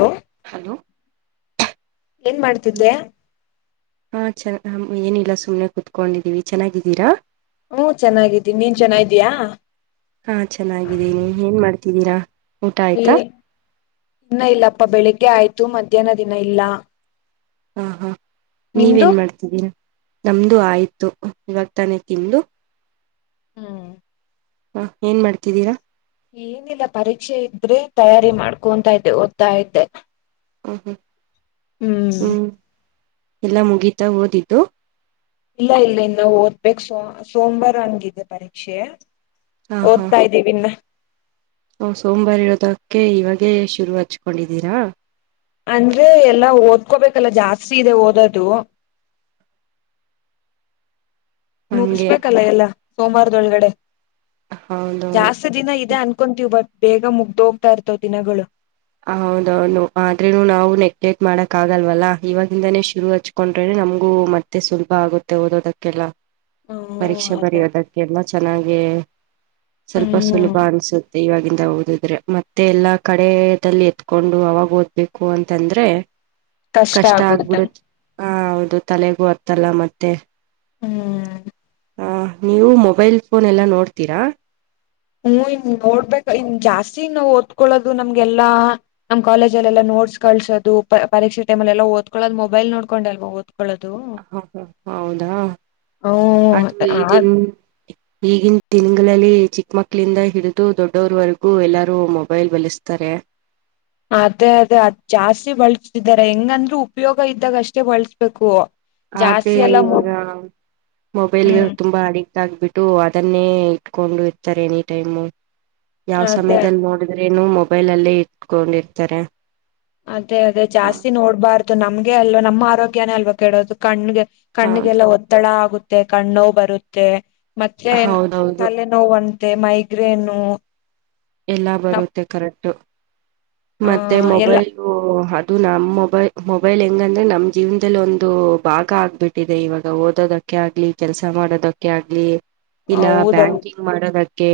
Hello hello ಏನ್ ಮಾಡ್ತಿದ್ದೆ ಹ ಚ ಹ ಏನಿಲ್ಲ ಸುಮ್ಮನೆ ಕುೂತ್ಕೊಂಡಿದ್ದೀವಿ ಚೆನ್ನಾಗಿದ್ದೀರಾ ಹ್ಮ ಚೆನ್ನಾಗಿದ್ದೀನಿ ನೀನ್ ಚೆನ್ನೀಯಾ ತಿದ್ದೀರಾ ಊಟ ಏ ಆಯ್ತಾ ಇನ್ನ ಇಲ್ಲಪ್ಪ ಬೆಳಿಗ್ಗೆ ಆಯ್ತು ಮಧ್ಯಾಹ್ನ ದಿನ ಇಲ್ಲ ಹಾ ಹಾ ನಿಮ್ದು ನೀವೇನ್ ಮಾಡ್ತಿದ್ದೀರ ನಮ್ದು ಆಯ್ತು ಇವತ್ತನೇ ತಿಂದು ಹ್ಮ್ ಹ ಏನ್ ಮಾಡ್ತಿದ್ದೀರಾ ಏನಿಲ್ಲ ಪರೀಕ್ಷೆ ಇದ್ರೆ ತಯಾರಿ ಮಾಡ್ಕೊಂತ ಇದ್ದೆ ಓದ್ತಾಾಯತೆ ಹ ಹ ಹ್ಮ್ ಎಲ್ಲಾ ಮುಗೀತಾ ಓದಿದ್ದು ಇಲ್ಲ ಇಲ್ಲ ಇನ್ನು ಓದ್ಬೇಕು ಸೋ ಸೋಮವಾರ ಹನ್ಗಿದೆ ಪರೀಕ್ಷೆ ಹಾ ಓದ್ತಾ ಇದ್ದೀವಿನ್ನ ಹ ಸೋಮವಾರ ಇರೋದಕ್ಕೆ ಇವಾಗೇ ಶುರು ಹಚ್ಕೊಂಡಿದ್ದೀರಾ ಅಂದ್ರೆ ಎಲ್ಲಾ ಓದ್ಕೋಬೇಕಲ್ಲ ಜಾಸ್ತಿ ಇದೆ ಓದೋದು [unintelligible] ಹಂಗೆ ಮುಗಿಸಬೇಕಲ್ಲ ಎಲ್ಲಾ ಸೋಮವಾರದೊಳಗಡೆ.. ಹೌದೌದು ಜಾಸ್ತಿ ದಿನ ಇದೆ ಅನ್ಕೊಂತೀವಿ ಬಟ್ ಬೇಗ ಮುಗ್ದ ಹೋಗ್ತಾ ಇರ್ತವ ದಿನಗಳು ಹೌದೌದು ಆದ್ರೂ ನಾವು ನೆಗ್ಲೆಕ್ಟ್ ಮಾಡಕ್ ಆಲ್ವಲ್ಲಾ ಇವಾಗಿಂದಾನೇ ಶುರು ಹಚ್ಕೊಂಡ್ರೆ ನಮ್ಗೂ ಮತ್ತೆ ಸುಲಭ ಆಗುತ್ತೆ ಓದೋದಕ್ಕೆಲ್ಲ ಹ್ಮ ಪರೀಕ್ಷೆ ಅದೇ ಬರೆಯೋದಕ್ಕೆಲ್ಲ ಚೆನ್ನಾಗ ಸ್ವಲ್ಪ ಹ್ಮ್ ಸುಲಭ ಅನ್ಸುತ್ತೆ ಇವಾಗಿಂದ ಹಓದಿದ್ರೆ ಮತ್ತೆ ಎಲ್ಲಾ ಕಡೆ ಲ್ಲಿ ಎತ್ಕೊಂಡು ಅವಾಗ ಓದ್ಬೇಕು ಅಂತಂದ್ರೆ ಕಷ್ಟ ಆಗ್ಬಿಡ ಹ ಹೌದು ತಲೆಗೂ ಅರ್ತಲ್ಲ ಮತ್ತೆ ಹ್ಮ್ ಹ ನೀವು ಮೊಬೈಲ್ ಫೋನ್ ಎಲ್ಲ ನೋಡ್ತೀರಾ ಹ್ಮ್ ಇ ನೋಡ್ಬೇಕ ಇ ಜಾಸ್ತಿ ನಾ್ ಓದ್ಕೊಳ್ಳೋದು ನಮ್ಗೆಲ್ಲಾ ನಮ್ ಕಾಲೇಜಲ್ಲೆಲ್ಲಾ ನೋ ನೋಟ್ಸ್ ಕಳಸೋ ಪರಕ್ಷೆ ಟೈಮ ಎಲ್ಲ ಓದ್ಕೊಳ್ಳೋ ಮೊಬೈಲ್ ನೋಡ್ೊಂಡು ಎಲ್ ಓದ್ ಹಾ ಹಾ ಹೌದಾ ಹ್ಮ್ ಅದು ಈ ದನ್ ಈಗಿನ ದಿನಗಳಲ್ಲಿ ಚಿಕ್ಕ ಮಕ್ಳಿಂದ ಹಿಡಿದು ದೊಡ್ಡವರ್ವರೆಗೂ ಎಲ್ಲಾರೂ ಮೊಬೈಲ್ ಬಲಸ್ತಾರೆ ಅದೇ ಅದೇ ಅದ್ ಜಾಸ್ತಿ ಬಳ್ಸ್ತಿದ್ದಾರೆ ಹೆಂಗಂದ್ರೂ ಉಪಯೋಗ ಇದ್ದಾಗ ಅಷ್ಟೇ ಬಳ್ಸ್ಬೇಕು ಆದ್ರೆ ಇವಾಗ ಮೊಬೈಲ್ಗೆ ಹ್ಮ್ ತುಂಬಾ ಅಡಿ ಾಗಬಿಟ್ಟು ಅದನ್ನೇ ಇಟ್ಕೊಂಡು ಇರ್ತಾರೆ ಎನಿ ಟೈಮು ಯಾವ್ ಅದೇ ಸಮಯದಲ್ಲಿ ನೋಡಿದ್ರ ೇನು ಮೊಬೈಲ್ ಅಲ್ಲೇ ಇಟ್ಕೊಂಡಿರ್ತಾರೆ ಅದೇ ಅದೇ ಹ ಜಾಸ್ತಿ ನೋಡ್ಬಾರ್ದು ನಮ್ಗೆ ಅಲ್ವಾ ನಮ್ಮ ಆರೋಗ್ಯನೇ ಅಲ್ವಾ ಕೆಡೋದು ಕಣ್ಣಗೆ ಹೌದು. ಕಣ್ಣಿಗೆಲ್ಲ ಒತ್ತಡ ಆಗುತ್ತೆ ಕಣ್ಣೋ ಬರುತ್ತೆ ಮತ್ತೆ ಹೌದೌದು ತಲೆನೋವಂತೆ ಮೈಗ್ರೇನು ಎಲ್ಲಾ ನಮ್ ಬರುತ್ತೆ ಕರೆಕ್ಟ್ ಆ ಮತ್ತೆ ಎಲ್ಲ ಮೊಬೈಲು ಇದು ನಮ್ಮ್ ಮೊಬೈಲ್ ಮೊಬೈಲ್ ಹೆಂಗಂದ್ರೆ ನಮ್ ಜೀವನದಲ್ಲಿ ಒಂದು ಭಾಗ ಆಗ್ಬಿಟ್ಟಿದೆ ಇವಾಗ ಓದೋದ ಕೆ ಆಗ್ಲಿ ಕೆಲಸ ಮಾಡೋದಕ್ಕೆ ಆಗ್ಲಿ ಇಲ್ಲ ಹೌದೌದು ಬ್ಯಾಂಕಿಂಗ್ ಮಾಡೋದಕ್ಕೆ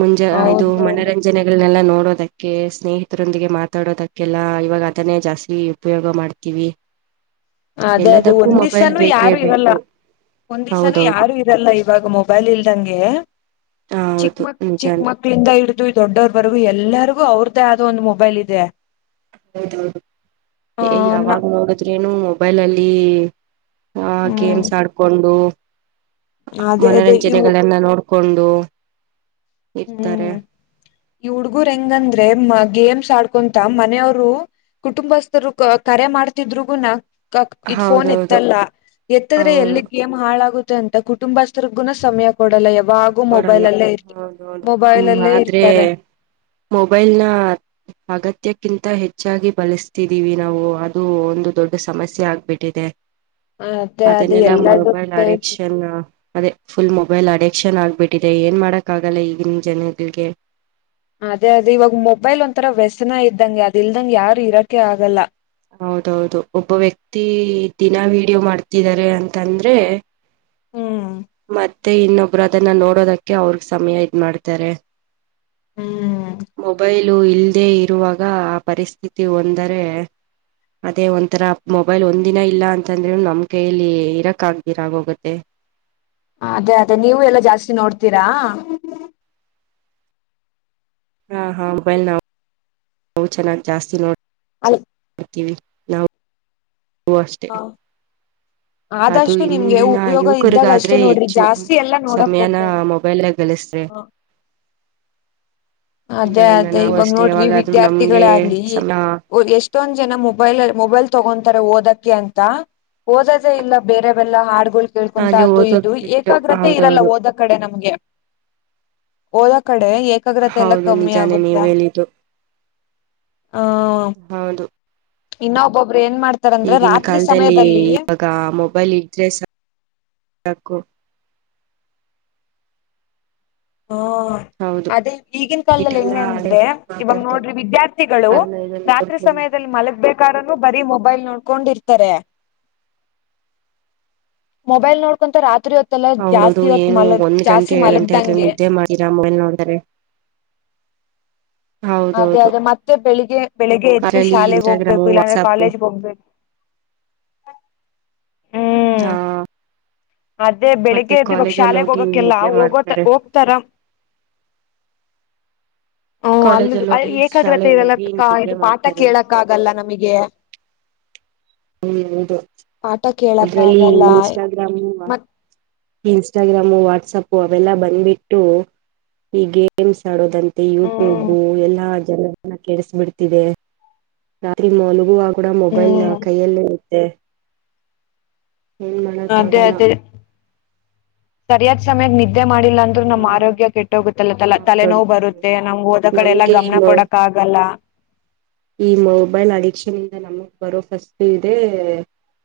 ಮುಂಜಾ ಇದು ಹೌದೌದು ಮನರಂಜನೆ ಲ್ಲ ನೋಡೋದಕ್ಕೆ ಸ್ನೇಹಿತರೊಂದಿಗೆ ಮಾತಾಡೋದಕ್ಕೆಲ್ಲ ಇವಾಗ ಅದನ್ನೇ ಜಾಸ್ತಿ ಉಪಯೋಗ ಮಾಡ್ತೀವಿ ಹ್ [unintelligible] ಅದೇ ಅದೇ ಒಂದ್ ದಿವ್ಸಾನು ಯಾರು ಇರಲ್ಲ ಬೇಕು ಒಂದ್ ದಿವ್ಸಾನೂ ಹೌದೌದು ಯಾರು ಇರಲ್ಲ ಇವಾಗ ಮೊಬೈಲ್ ಇಲ್ದಂಗೆ ಚಿಕ್ಕ ಹೌದು ಮಕ್ ಚಿಕ್ಕ ನಿಜಾನೆ ಮಕ್ಳಿಂದ ಇಡ್ ದೊಡ್ಡವ್ರ ಬರ್ಗು ಎಲ್ಲರಿಗೂ ಅವ್ರ್ದೇ ಆದೋ ಒಂದು ಮೊಬೈಲ್ ಇದೆ ಹೌದೌದು ಆ ಏಯ ನ ಯಾವಾಗ ನೋಡಿದ್ರಿ ನ ಮೊಬೈಲ ಅಲ್ಲಿ ಆ ಹ್ಮ್ ಗೇಮ್ಸ್ ಆಡ್ಕೊಂಡು ಅದೇ ಅದೇ ಇವು ಮನೋರಂಜನೆಗಳೆನ್ನ ನೋಡ್ಕೊಂಡು ಇರ್ತಾರೆ ಹ್ಮ್ ಈ ಹುಡ್ಗುರ್ ಹೆಂಗಂದ್ರೆ ಮ ಗೇಮ್ಸ್ ಆಡ್ಕೊಂತ ಮನೆಯವರು ಕುಟುಂಬಸ್ಥರು ಕರೆ ಮಾಡ್ತಿದ್ರುಗು ನ ಇಟ್ ಫೋನ್ ಹೌದೌದು ಎತ್ತಲ್ಲ ಎತ್ತದ್ರೆ ಹೌದು ಎಲ್ಲಿ ಗೇಮ್ ಹಾಳಾಗ ಅಂತ ಕುಟುಂಬಸ್ಥರಿಗುನ ಸಮಯ ಕೊಡಲ್ಲ ಯಾವಾಗೂ ಕೊಡಲ್ಲ ಮೊಬೈಲ್ ಅಲ್ಲೇ ಇರ್ತ್ತ ಆದ್ರೆ ಮೊಬೈಲ್ ನ ಅಗತ್ಯಕ್ಕೆ ಕಿಂತ ಹೆಚ್ಚಾಗಿ ಬಳಸ್ತಿದೀವಿ ನಾವು ಅದು ಒಂದು ದೊಡ್ಡ ಸಮಸ್ಯೆ ಆಗ್ಬಿಟ್ಟಿದೆ ಅದೇ ಅದೇ ಅದನೆಲ್ಲ ಎಲ್ಲದಕ್ಕೂ ಮೊಬೈಲ್ ಬೇಕು ಅಡಕ್ಷನ್ ಅದೇ ಫುಲ್ ಮೊಬೈಲ್ ಅಡಿಕ್ಷನ್ ಆಗ್ಬಿಟ್ಟಿದೆ ಏನ್ ಮಾಡಕ್ ಆಗಲ್ಲ ಈಗಿನ ಜನಗಳಿಗೆ ಅದೇ ಅದೇ ಇವಾಗ ಮೊಬೈಲ್ ಒಂಂತರ ವ್ಯಸನ ಇದ್ದಂಗಗೆ ಅದ ಇಲ್ದಂಗ ಯಾರು ಇರಕೆ ಆಗಲ್ಲ ಹೌದೌದು ಒಬ್ಬ ವ್ಯಕ್ತಿ ದಿನಾ ವಿೀಡಿಯೋ ಮಾಡ್ತಿದಿದ್ದಾರೆ ಅಂತಂದ್ರೆ ಹ್ಮ್ ಮತ್ತೆ ಇನ್ನೊಬ್ರು ಅದನ್ನ ನೋಡೋದಕ್ಕೆ ಅವ್ರಗ್ ಸಮಯ ಇದ್ ಮಾಡ್ತಾರೆ ಹ್ಮ್ ಮೊಬೈಲು ಇಲ್ಲದೇ ಇ ಇರುವಾಗ ಆ ಪರಿಸ್ಥಿತಿ ಒಂದರೆ.. ಅದೇ ಒಂಥರ ಮೊಬೈಲ್ ಒಂದ ದಿನ ಇಲ್ಲ ಅಂತಂದ್ರರು ನಮ್ ಕೈಲ್ಲಿ ಇರಕ್ ಆಗ್ದಿರ ಆಗೋಗುತ್ತೆ ಅದೇ ಅದೇ ನೀವು ಎಲ್ಲಾ ಜಾಸ್ತಿ ನೋಡ್ತೀರಾ ಹಾ ಹಾ ಮೊಬೈಲ್ ನಾವು ನಾವು ಚೆನ್ನಾಗಿ್ ಜಾಸ್ತಿ ನೋಡ ಅಲ್ ಹ ನಾವು ಹ ಅಷ್ಟೆ ಅದು ಆದಷ್ಟು ನಿಮ್ಗೆ ಇಿಂದಿನ ಉಪಯೋಗ ಇದ್ದಾಗ ಯುವಕರಿಗಾದ್ರೆ ಅಷ್ಟೇ ನೋಡ್ರಿ ಹೆಚ್ಚು ಜಾಸ್ತಿ ಸಮಯಾನ ಮೊಬೈಲ್ಾಗ ಗಳಿಸೆ ಹಾ [unintelligible] ಇಲ್ಲ ಅದೇ ಇಲ್ಲ ಅದೇ ನಾವು ಇವಾಗ ಅಷ್ಟೇ ನೋಡ್ರಿ ಯಾವಾಗಾದ್ರೂ ವಿದ್ಯಾರ್ಥಿಗಳ ನಮ್ಗೆ ಆಗ್ಲಿ ಸಮ ಎಷ್ಟ ಯಷ್ಟು ಜನ ಮೊಬೈಲ್ ಮೊಬೈಲ್ ತಗೊಂತಾರೆ ಓದಕ್ಕೆ ಅಂತ ಓದೇ ಇಲ್ಲ ಬೇರೆವೆಲ್ಲಾ ಹಾ ಕೇಳ್ಕೊಂತ ಆದ್ರೆ ಅದು ಓದೋದ್ ಇದು ಬಿಟ್ಟು ಏಕಾಗ್ರತೆ ಇರಲ್ಲ ಹೌದೌದು ಓದ ಕಡೆ ನಮ್ಗೆ ಹೋದ ಕಡೆ ಏಕಾಗ್ರತೆ ಲ್ಲ ಹೌದು ಕಮ್ಮಿ ನಿಜಾನೇ ಆಗುತ್ತ ನೀವ್ ಹೇಳಿದ್ದು ಹ್ಮ ಹೌದು ಇನ್ನೊ ಒಬ್ಬೊಬ್ಬ ಈಗಿನ ಕಾಲದಲ್ಲಿ ಇವಾಗ ಮೊಬೈಲ್ ಇದ್ರೆ ಸಾಕು ಹ್ಮ ಹೌದು ಅದೇ ಈಗಿನ ಕಾಲದಲ್ಲಿ ಇಟೆಲ್ಲ ಹೆಂಗ ಹಳೆ ಅಂದ್ರೆ ಇವಾಗ ನೋಡ್ರಿ ಮಾತಾಡ್ಕೊಂಡು ವಿದ್ಯಾರ್ಥಿಗಳು ಅದನ್ನ ಇದನ್ನ ರಾತ್ರಿ ನೋಡ್ಕೊಂಡು ಸಮಯದಲ್ಲಿ ಮಲಗ್ಬೇಕಾದೂ ಬರ ಮೊಬೈಲ್ ನೋ ೊಂಡಿರ್ತಾರೆ ಮೊಬೈಲ್ ನೋಡ್ಕೊ ರಾತ್ರಿ ಹೊ ಹೌದು ಏನು ಒಂದ್ ಗಂಟೆ ಏಳು ಗಂಟೆ ಆದ್ರೆ ಮಲಗ್ದಂಗೆ ನಿದ್ದೆ ಮಾಡಿರಾ ಮೊಬೈಲ್ ನೋಡಿದ್ರಾರೆ [unintelligible] ಅದೇ ಅದೇ ಮತ್ತೆ ಬೆಳಿಗ್ ಬೆಳಿಗ್ಗೆ ಎದ್ದು ಅದ್ರಲ್ಲಿ ಶಾಲೆಗ್ ಇನ್ಸ್ಟಾಗ್ರಾಮು ಹೋಗ್ಬೇಕು ಇಲ್ಲಾಂದ್ರೆ ವಾಟ್ಸಪ್ ಕಾಲೇಜ್ಗೆ ಹೋಗ್ಬೇಕು [unintelligible] ಹ್ಮ್ ಹಾ ಅದೇ ಬೆಳಿಗ್ಗೆ್ದವಾಗ ಶಾಲೆೆಗೆ ಹೋಗಿ ಹೋಗಕಲ್ಲ ನಿದ್ದೆ ಹೋಗೋ ಮಾಡ್ತಾರೆ ಹೋಗ್ತಾರ [unintelligible] ಹ್ಮ್ ಅಲ್ಲಿ ಕಾಲೇಜಲ್ಲಿ ಹೋಗಿ ಅಲ್ಲಿ ಏಕಾಗ್ರತೆ ಶಾಲೆಲ್ಲ ಇರಲ್ಲ ಹೋಗಿ ನಿದ್ದೆ ಇದು ಪಾಠ ಮಾಡ್ತಾರೆ ಕೇಳಕ್ ಆಗಲ್ಲ ನಮಗೆ ಹ್ಮ್ ಹೌದು ಪಾಠ ಕೇಳಕ್ ಅದ್ರಲ್ಲಿ ಆಗಲ್ಲ ಇನ್ಸ್ಟಾಗ್ರಾಮ್ ಮತ್ ಇನ್ಸ್ಟಾಗ್ರಾಮು ವಾಟ್ಸಪ್ ಅವೆಲ್ಲ ಬಂದ್ಬಿಟ್ಟು ಈ ಗೇಮ್ಸ್ ಆಡೋದಂತ ಮತ್ತೆ ಯೂಟ್ಯೂಬ್ ಹ್ಮ್ ಎಲ್ಲಾ ಜನನ್ನ ಕೆಡಸ ಬಿಡ್ತಿದೆ ರಾತ್ರಿ ಮಲಗುವಾ ಕೂಡ ಮೊಬೈಲ್ ಹ್ಮ್ ಕೈಯಲ್ಲೇ ಇರುತ್ತೆ ಏನ್ ಅದೇ ಮಾಡಕ್ಕಾಗಲ್ಲ ಅದೇ ಸರಿಯಾದ ಸಮಯಕ್ಕೆ ನಿದ್ದೆ ಮಾಡಿಲ್ಲ ಅಂದ್ರರು ನಮ್ಮ್ ಆರೋಗ್ಯ ಕೆಟ್ಟೋಗುತ್ತೆ ಲ್ಲ ತಲ ಹೌದೌದು ತಲೆನೋವು ಬರುತ್ತೆ ನಮ್ಗೆ ಓದ ಕಡೆ ಎಲ್ಲಾ ನಮ್ಗೆ ಗಮನ ಈ ಕೊಡಕ್ ಆಗಲ್ಲ ಈ ಮೊಬೈಲ್ ಅಡಿಕ್ಷನ್ ಇಂದ ನಮಗ್ ಬರೋ ಫಸ್ಟ್ ಇದೆ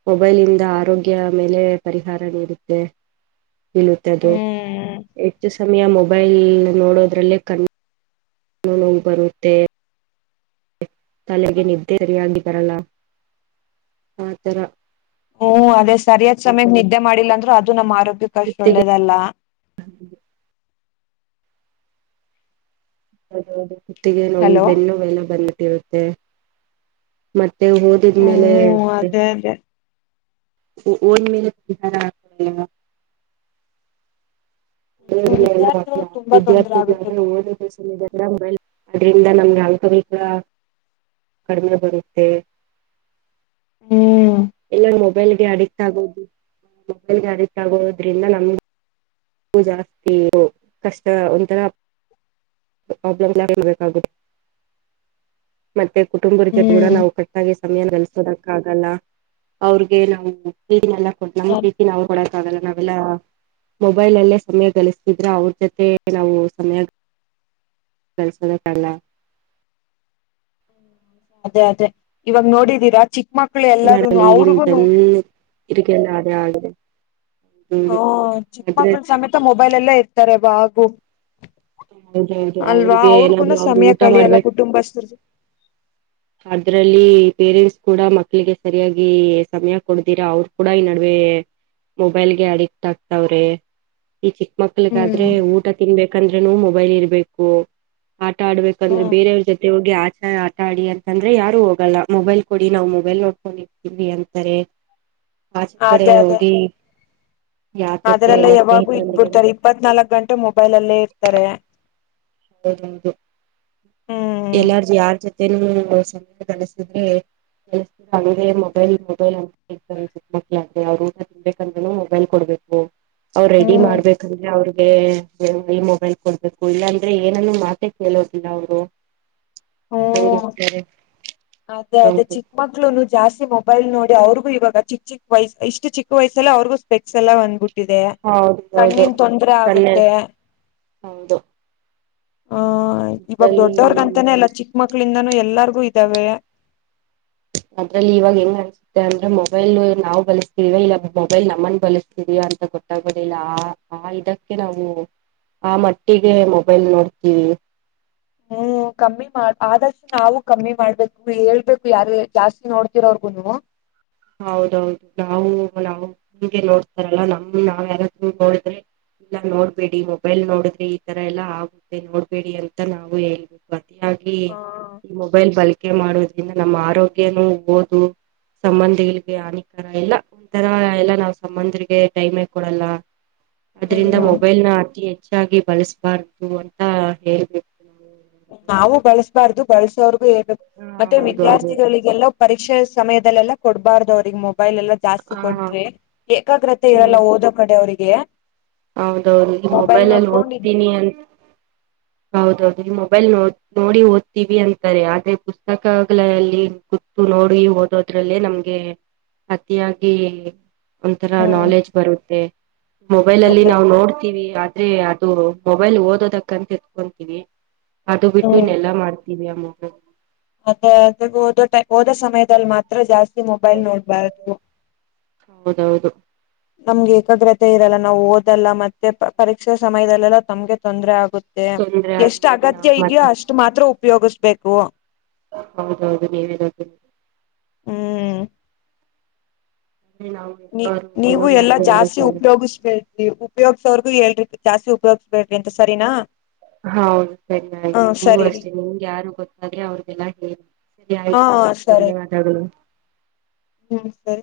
ಮೊಬೈಲ್ಂದ ಆರೋಗ್ಯ ಮೇಲೆ ಪರಿಹಾರ ನೀಡುತ್ತೆ ಬಳದು ಹ್ಮ್ ಹೆಚ್ಚು ಸಮಯ ಮೊಬೈಲ್ ನೋಡೋದ್ರಲ್ಲೇ ಕಣ ಕಣ್ಣ ನೋವು ಬರುತ್ತೆ ತಲೆಗೆ ನಿದ್ದೆ ಸರಿಯಾಗಿಬರಲ್ಲ ಆತರ ಹ್ಮ್ ಅದೇ ಸರಿಯಾದ್ ಸಮಯ ನಿದ್ದೆ ಮಾಡಿಲ್ಲ ಅಂದ್ರರು ಅದು ನಮ್ಮ ಆರೋಗ್ಯಕ್ಕ ಅಷ್ಟ ಕುತ್ತಿಗೆ ಒಳ್ಳೇದಲ್ಲ ಅ ಕುತ್ತಿಗೆ ನಮ ಹಲೋ ಬೆನ್ನು ಎಲ್ಲ ಬಂದ್ಬಿಟ್ಟಿರುತ್ತೆ ಮತ್ತೆ ಮತ್ತೆ ಹಓದಿದ್ಮೇಲೆ ಹ್ಮ್ ಅದೇ ಅದೇ ನ್ ಮೇಲೆ ಬಾರ [unintelligible] ಹ್ಮ್ ಎಲ್ಲ ಬ ವಿದ್ಯಾರ್ಥಿಗಳಿಗೆ ತುಂಬಾ ತೊಂದರೆ ಆಗುತ್ತೆ ಬಿಡ್ರಿ ವಿದ್ಯಾರ್ಥಿಗಳು್ರೆ ಅದರಿಂದ ನಮ್ಗೆ ಆಳ್ಕೊಬೇಕ [unintelligible] ಕಡಿಮೆ ಬರುತ್ತೆ ಹ್ಮ್ ಎಲ್ಲರೂ ಮೊಬೈಲ್ಗೆ ಅಡಿಕ್ಟ್ ಆಗೋದು ಮೊಬೈಲ್ಗೆ ಅಡಿಕ್ಟ್ ಆಗೋದ್ರಿಂದ ನಮ್ಗೆ ಹ ಜಾಸ್ತಿ ಕಷ್ಟ ಒಂಥರ ಪ್ರಾಬ್ಲಮ್ ಮತ್ತೆ [unintelligible] ಕುಟುಂಬಕ್ಕೆ ಕೂಡ ಹ್ಮ್ ನಾವು ಕಟ್ಟಾಗಿ ಸಮಯ ದಕ್ಕ ಆಗಲ್ಲ ಅವ್ರಗೆ ನಾವು ಕೊ ನಮ್ ಪ್ರೀತಿ ನಾವು ಕೊಡಕ್ ಲ್ಲ ನಾವೆಲ್ಲ ಮೊಬೈಲಲ್ಲೇ ಸಮಯ ಗಳಿಸ್ತಿದ್ರೆ ಅವ್ರ ಜೊತೆ ನಾವು ಸಮಯ ಕೆಲಸದಕ್ಕಲ್ಲ ಅದೇ ಅದೇ ಇವಾಗ ನೋಡಿದೀರಾ ಚಿಕ್ ಮೇಡಮ್ ಈಗಿನ ಜನ್ ಇಕಲ್ಲ ಅದೆ ಆಗಿದೆ. ಹ ಹ್ಮ ಆದ್ರೆ ಚಿಕ್ಕಮಗ್ಳ ಸಮೇತ ಮೊಬೈಲ್ ಎಲ್ಲೇ ಇರ್ತಾರೆ ಯವಾಗು. ಹೌದೌದು ಅಲ್ವಾ ಅವ್ರಿಗೆ ಅವ್ರಗುನ ಏನಾದ್ರು ಅವ್ರು ಸಮಯ ಊಟ ಕಳಿಯಲ್ಲ ಮಾಡ್ಬೇಕ ಕುಟುಂಬಸ್ಥರು. ಅದ್ರಲ್ಲಿ ಪೇರೆಂಟ್ಸ್ ಕೂಡ ಮಕ್ಳಿಗೆ ಸರಿಯಾಗಿ ಸಮಯ ಕೊಡದಿರಾ ಅವರು ಕೂಡ ಈ ನಡುವೆ. ಮೊಬೈಲ್ಗೆ ಅಡಿಕ್ಟ್ ಆಗ್ತಾವ್ರೆ ಈ ಚಿಕ್ಕ ಹ್ಮ್ ಮಕ್ಳಗಾದ್ರೆ ಊಟ ತಿನ್ಬೇಕ್ ಬಂದ್ರೆನು ಮೊಬೈಲ್ ಇರಬೇಕು ಆಟ ಆಡ್ಬೇಕಂದ್ರೆ ಹ್ಮ್ ಬೇರೆಯವ್ರ ಜೊತೆ ಹೋಗಿ ಆಚಾ ಆಟ ಆಡಿ ಅ. ಅಂದ್ರೆ ಯಾರು ಹೋಗಲ್ಲ ಮೊಬೈಲ್ ಕೊಡಿ ನಾವ್ ಮೊಬೈಲ್ ನೋಡ್ಕೊಂಡ ಇರ್ತೀವಿ ಅಂತಾರೆ. ಆಚೆ ಕಡೆ ಹೋಗಿ. ಯಾರ್ ಜೊತೆ ಅದ್ರೆಲ್ಲ ಎಲ್ಲ ಯಾವಾಗ ಸ್ನೇಹಿತರೊಂದಿಗೆಲ್ಲ ಇಟ್ಬಿಡ್ತಾರೆ ಇಪ್ಪತ್ ನಾಲ್ಕಕ್ ಗಂಟೆ ಮೊಬೈಲ್ ಅಲ್ಲೇ ಇರ್ತಾರೆ. ಹೌದೌದು ಹ್ಮ್ ಎಲ್ಲಾರ್ಜು ಯಾರ್ ಜತೆ ತೇನು ಸಮಯ ಕಾಣಸಿದ್ರೆ. ಕೆಸ ಹಂಗಗೆ ಮೊಬೈಲ್ ಮೊಬೈಲ್ ಅಂತೇತಾರೆ ಸಿಕ್ಕ ಮಕ್ಳೆ ಅವ್ರು ಊಟ ತಿನ್ಬೇಕಂದ್ರೂ ಮೊಬೈಲ್ ಕೊಡ್ಬೇಕು. ಅವ ರೆಡಿ ಹ್ಮ್ ಮಾಡ್ಬೇಕಂದ್ರೆ ಅವ್ರಿಗೆ ಈ ಮೊಬೈಲ್ ಕೊಡ್ಬೇಕು ಇಲ್ಲಂ ಆದ್ರೆ ಏನನ್ನು ಮಾತೆ ಕೇಳೋದಿಲ್ಲ ಅವರು. ಹ್ಮ ಹಂಗಿರ್ತಾರೆ ಅದೇ ಅದೇ ಹೌದು ಚಿಕ್ಕ ಮಕ್ಳೂನು ಜಾಸ್ತಿ ಮೊಬೈಲ್ ನೋಡಿ. ಅವ್ರಿಗು ಇವ ಚಿ ಚಿಕ್ ವಯಸ್ ಇಷ್ಟ ಚಿಕ್ ವಯಸ್ಸಲ್ಲ ಅವ್ರಗೂ ಸ್ಪೆಕ್ಸ್ ಎಲ್ಲಾ ಬಂದ್ ಬಿ ಬಿಟ್ಟಿದೆ ಹೌದು ಹೌದು ಕಣ್ಣಿನ ತೊಂದರೆ ಕಣ್ಣೆ ಆಗುತ್ತೆ. ಹೌದು ಹ ಇವಾಗ ಇದ್ರಲ್ಲಿ ದೊಡ್ಡವರ್ಗಂತಾನೇ ಎಲ್ಲ ಚಿಕ್ಕ ಮಕ್ಳಿಂದನೂ ಎಲ್ಲಾರ್ಗೂ ಇದ್ದಾವೆ. ಅದ್ರಲ್ಲಿ ಇವಾಗ ಹೆಂಗ್ ಅನ್ಸುತ್ತೆ ಅಂದ್ರೆ ಮೊಬೈಲ್ ನಾವು ಬಳಸ್ತಿದೀವ ಇಲ್ಲ ಮೊಬೈಲ್ ನಮ್ಮನ್ ಬಳಸ್ತಿದ್ಯ. ಇದಾ ಅಂತ ಗೊತ್ತಾಗೊದಿಲ್ಲ ಆ ಆ ಇದಕ್ಕೆ ನಾವು. ಆ ಮಟ್ಟಿಗೆ ಮೊಬೈಲ್ ನೋಡ್ತೀವಿ. ಹ್ಮ್ ಕಮ್ಮಿ ಮಾಡ ಆದಷ್ಟು ನಾವು ಕಮ್ಮಿ ಮಾಡ್ಬೇಕು ಹೇಳ್ಬೇಕು ಯಾರು ಜಾಸ್ತಿ ನೋಡ್ತಿರೋವ್ರಗುನು. ಹೌದೌದು ನಾವು ನಾವು ಹಂಗೆ ನೋಡ್ತಾರಲ್ಲ ನಮ್ ನಾವ್ ಯಾರದ್ರು ನೋಡಿದ್ರೆ. ಇಲ್ಲ ನೋಡ್ಬೇಡಿ ಮೊಬೈಲ್ ನೋಡಿದ್ರೆ ಈ ತರ ಎಲ್ಲಾ ಆಗುತ್ತೆ ನೋಡ್ಬೇಡಿ ಅಂತ ನಾವು ಹೇಳ್ಬೇಕು. ಹಾಗಿ ಈ ಮೊಬೈಲ್ ಬಲ್ಕೆ ಮಾಡೋದು. ಯಿಂದ ನಮ್ಮ ಆರೋಗ್ಯನೂ ಓದು ಸಂಬಂ ಆರೊಗ್ಯಗೆ ಹಾನಿಕರ ಎಲ್ಲ ಒಂಥರ ಎಲ್ಲಾ ನಾವ್ ಸಂಬಂಧರಿಗೆ ಟೈಮೇ ಕೊಡಲ್ಲ. ಅ್ರಿಂದ ಹ್ಮ್ ಮೊಬೈಲ್ನ ಅತಿ ಹೆಚ್ಚಾಗಿ ಬಳಸಬಾರ್ದು ಅಂತ ಹೇಳ್ಬೇಕು. ನಾವು ನಾವು ಬಳಸ್ಬಾರ್ದು ಬಳಸೋರ್ಗೂ ಹೇಳ್ಬೇಕು ಹಾ ಮತ್ತೆ ಹೌದು ಅದು ವಿದ್ಯಾರ್ಥಿಗಳಿಗೆಲ್ಲ ಪರೀಕ್ಷೆ. ಸಮಯದಲ್ಲ ಕೊಡಬಾರ್ದು ಅವ್ರಿಗೆ ಮೊಬ ಮೊಬೈಲ್ ಎಲ್ಲಾ ಜಾಸ್ತಿ ಹ ಕೊಟ್ರಿ ಏಕಾಗ್ರತೆ ಇರಲ್ಲ ಹ್ಮ್ ಓದೋ ಕಡೆ ಅವರಿಗೆ. ಹೌದೌದು ಈ ಮೊಬೈಲ್ ಅಲ್ಲಿ ಓದ್ತೀನಿ ಅಂತ ಹೌದೌದು. ಮೊಬೈಲ್ ನೋ ನೋಡಿ ಓದ್ತೀವಿ ಅಂತಾರೆ ಆದ್ರೆ ಪುಸ್ತಕಗಳಲ್ಲಿ ಗುತ್ತು ನೋಡಿ. ಓದೋದ್ರಲ್ಲೇ ನಮ್ಗೆ ಅತಿಯಾಗಿ ಒಂಥರ ಹ್ಮ್ ನಾಲೆಜ್ ಬರುತ್ತೆ. ಮೊಬೈಲ್ಲಲ್ಲಿ ಅದೇ ನಾವು ನೋಡ್ತೀವಿ ಆದ್ರೆ ಅದು ಮೊಬೈಲ್ ಓದೋದಕ್ಕಂತ ಎತ್ಕೊಂತೀವಿ. ಅದು ಬಿಟ್ಟು ಹ್ಮ್ ಇನ್ನೆಲ್ಲಾ ಮಾಡ್ತೀವಿ ಆ ಮೋಬೈಲ್ ಅದ ಓದೋ ಓದೋ ಸಮಯದಲ್ಲಿ ಮಾತ್ರ ಜಾಸ್ತಿ ಮೊಬೈಲ್ ನೋಡ್ಬಾರ್ದು. ಹೌದೌದು ಮ ಇರಲ್ಲ ನಾವು ಓದಲ್ಲ ಮತ್ತೆ ಪರೀಕ್ಷೆ ಸಮಯದಲ್ಲೆಲ್ಲ ತಮ್ಗೆ ತೊಂದರೆ ಆಗುತ್ತೆ. ತೊಂದ್ರೆ ಮ ಎಷ್ಟು ಆಗುತ್ತೆ ನಾವು ಅಗತ್ಯ ಇದ್ಯೋ ಮತ್ತೆ ಅಷ್ಟು ಮಾತ್ರ ಉಪಯೋಗಿಸ್ಬೇಕು. ಹೌದೌದು ನೀವೆಳಿದ್ದು. ಹ್ಮ್ ಅಂದ್ರೆ ನಾವು ನೀ ಎಲ್ಲರೂ ನೀವು ಹೇಳೋ ಎಲ್ಲಾ ಮಾತು ಯಾರು ಜಾಸ್ತಿ ಕೇಳ ಉಪಯೋಗಿಸ್ಬೇರಿ ಉಪಯೋಗ್ಸೋರ್ಗು ಹೇಳಿ. ಜಾಸ್ತಿ ಉಪಯೋಗ್ಬೇಡ್ರಿ ಅಂತ ಸರಿನಾ. ಹೌದು ಚನ್ನ ಹ ಆಯ್ತು ನೀವ ಸರಿ ರೀ ಅಷ್ಟೇ ನಿಮ್ಗೆ ಯಾರು ಗೊತ್ತಾದ್ರೆ ಅವ್ರಿಗೆಲ್ಲ ಹೇಳಿ. ಸರಿ ಹ ಆಯ್ತು ಸರಿ ಧನ್ಯವಾದಗಳು. ಹ್ಮ್ ಸರಿ.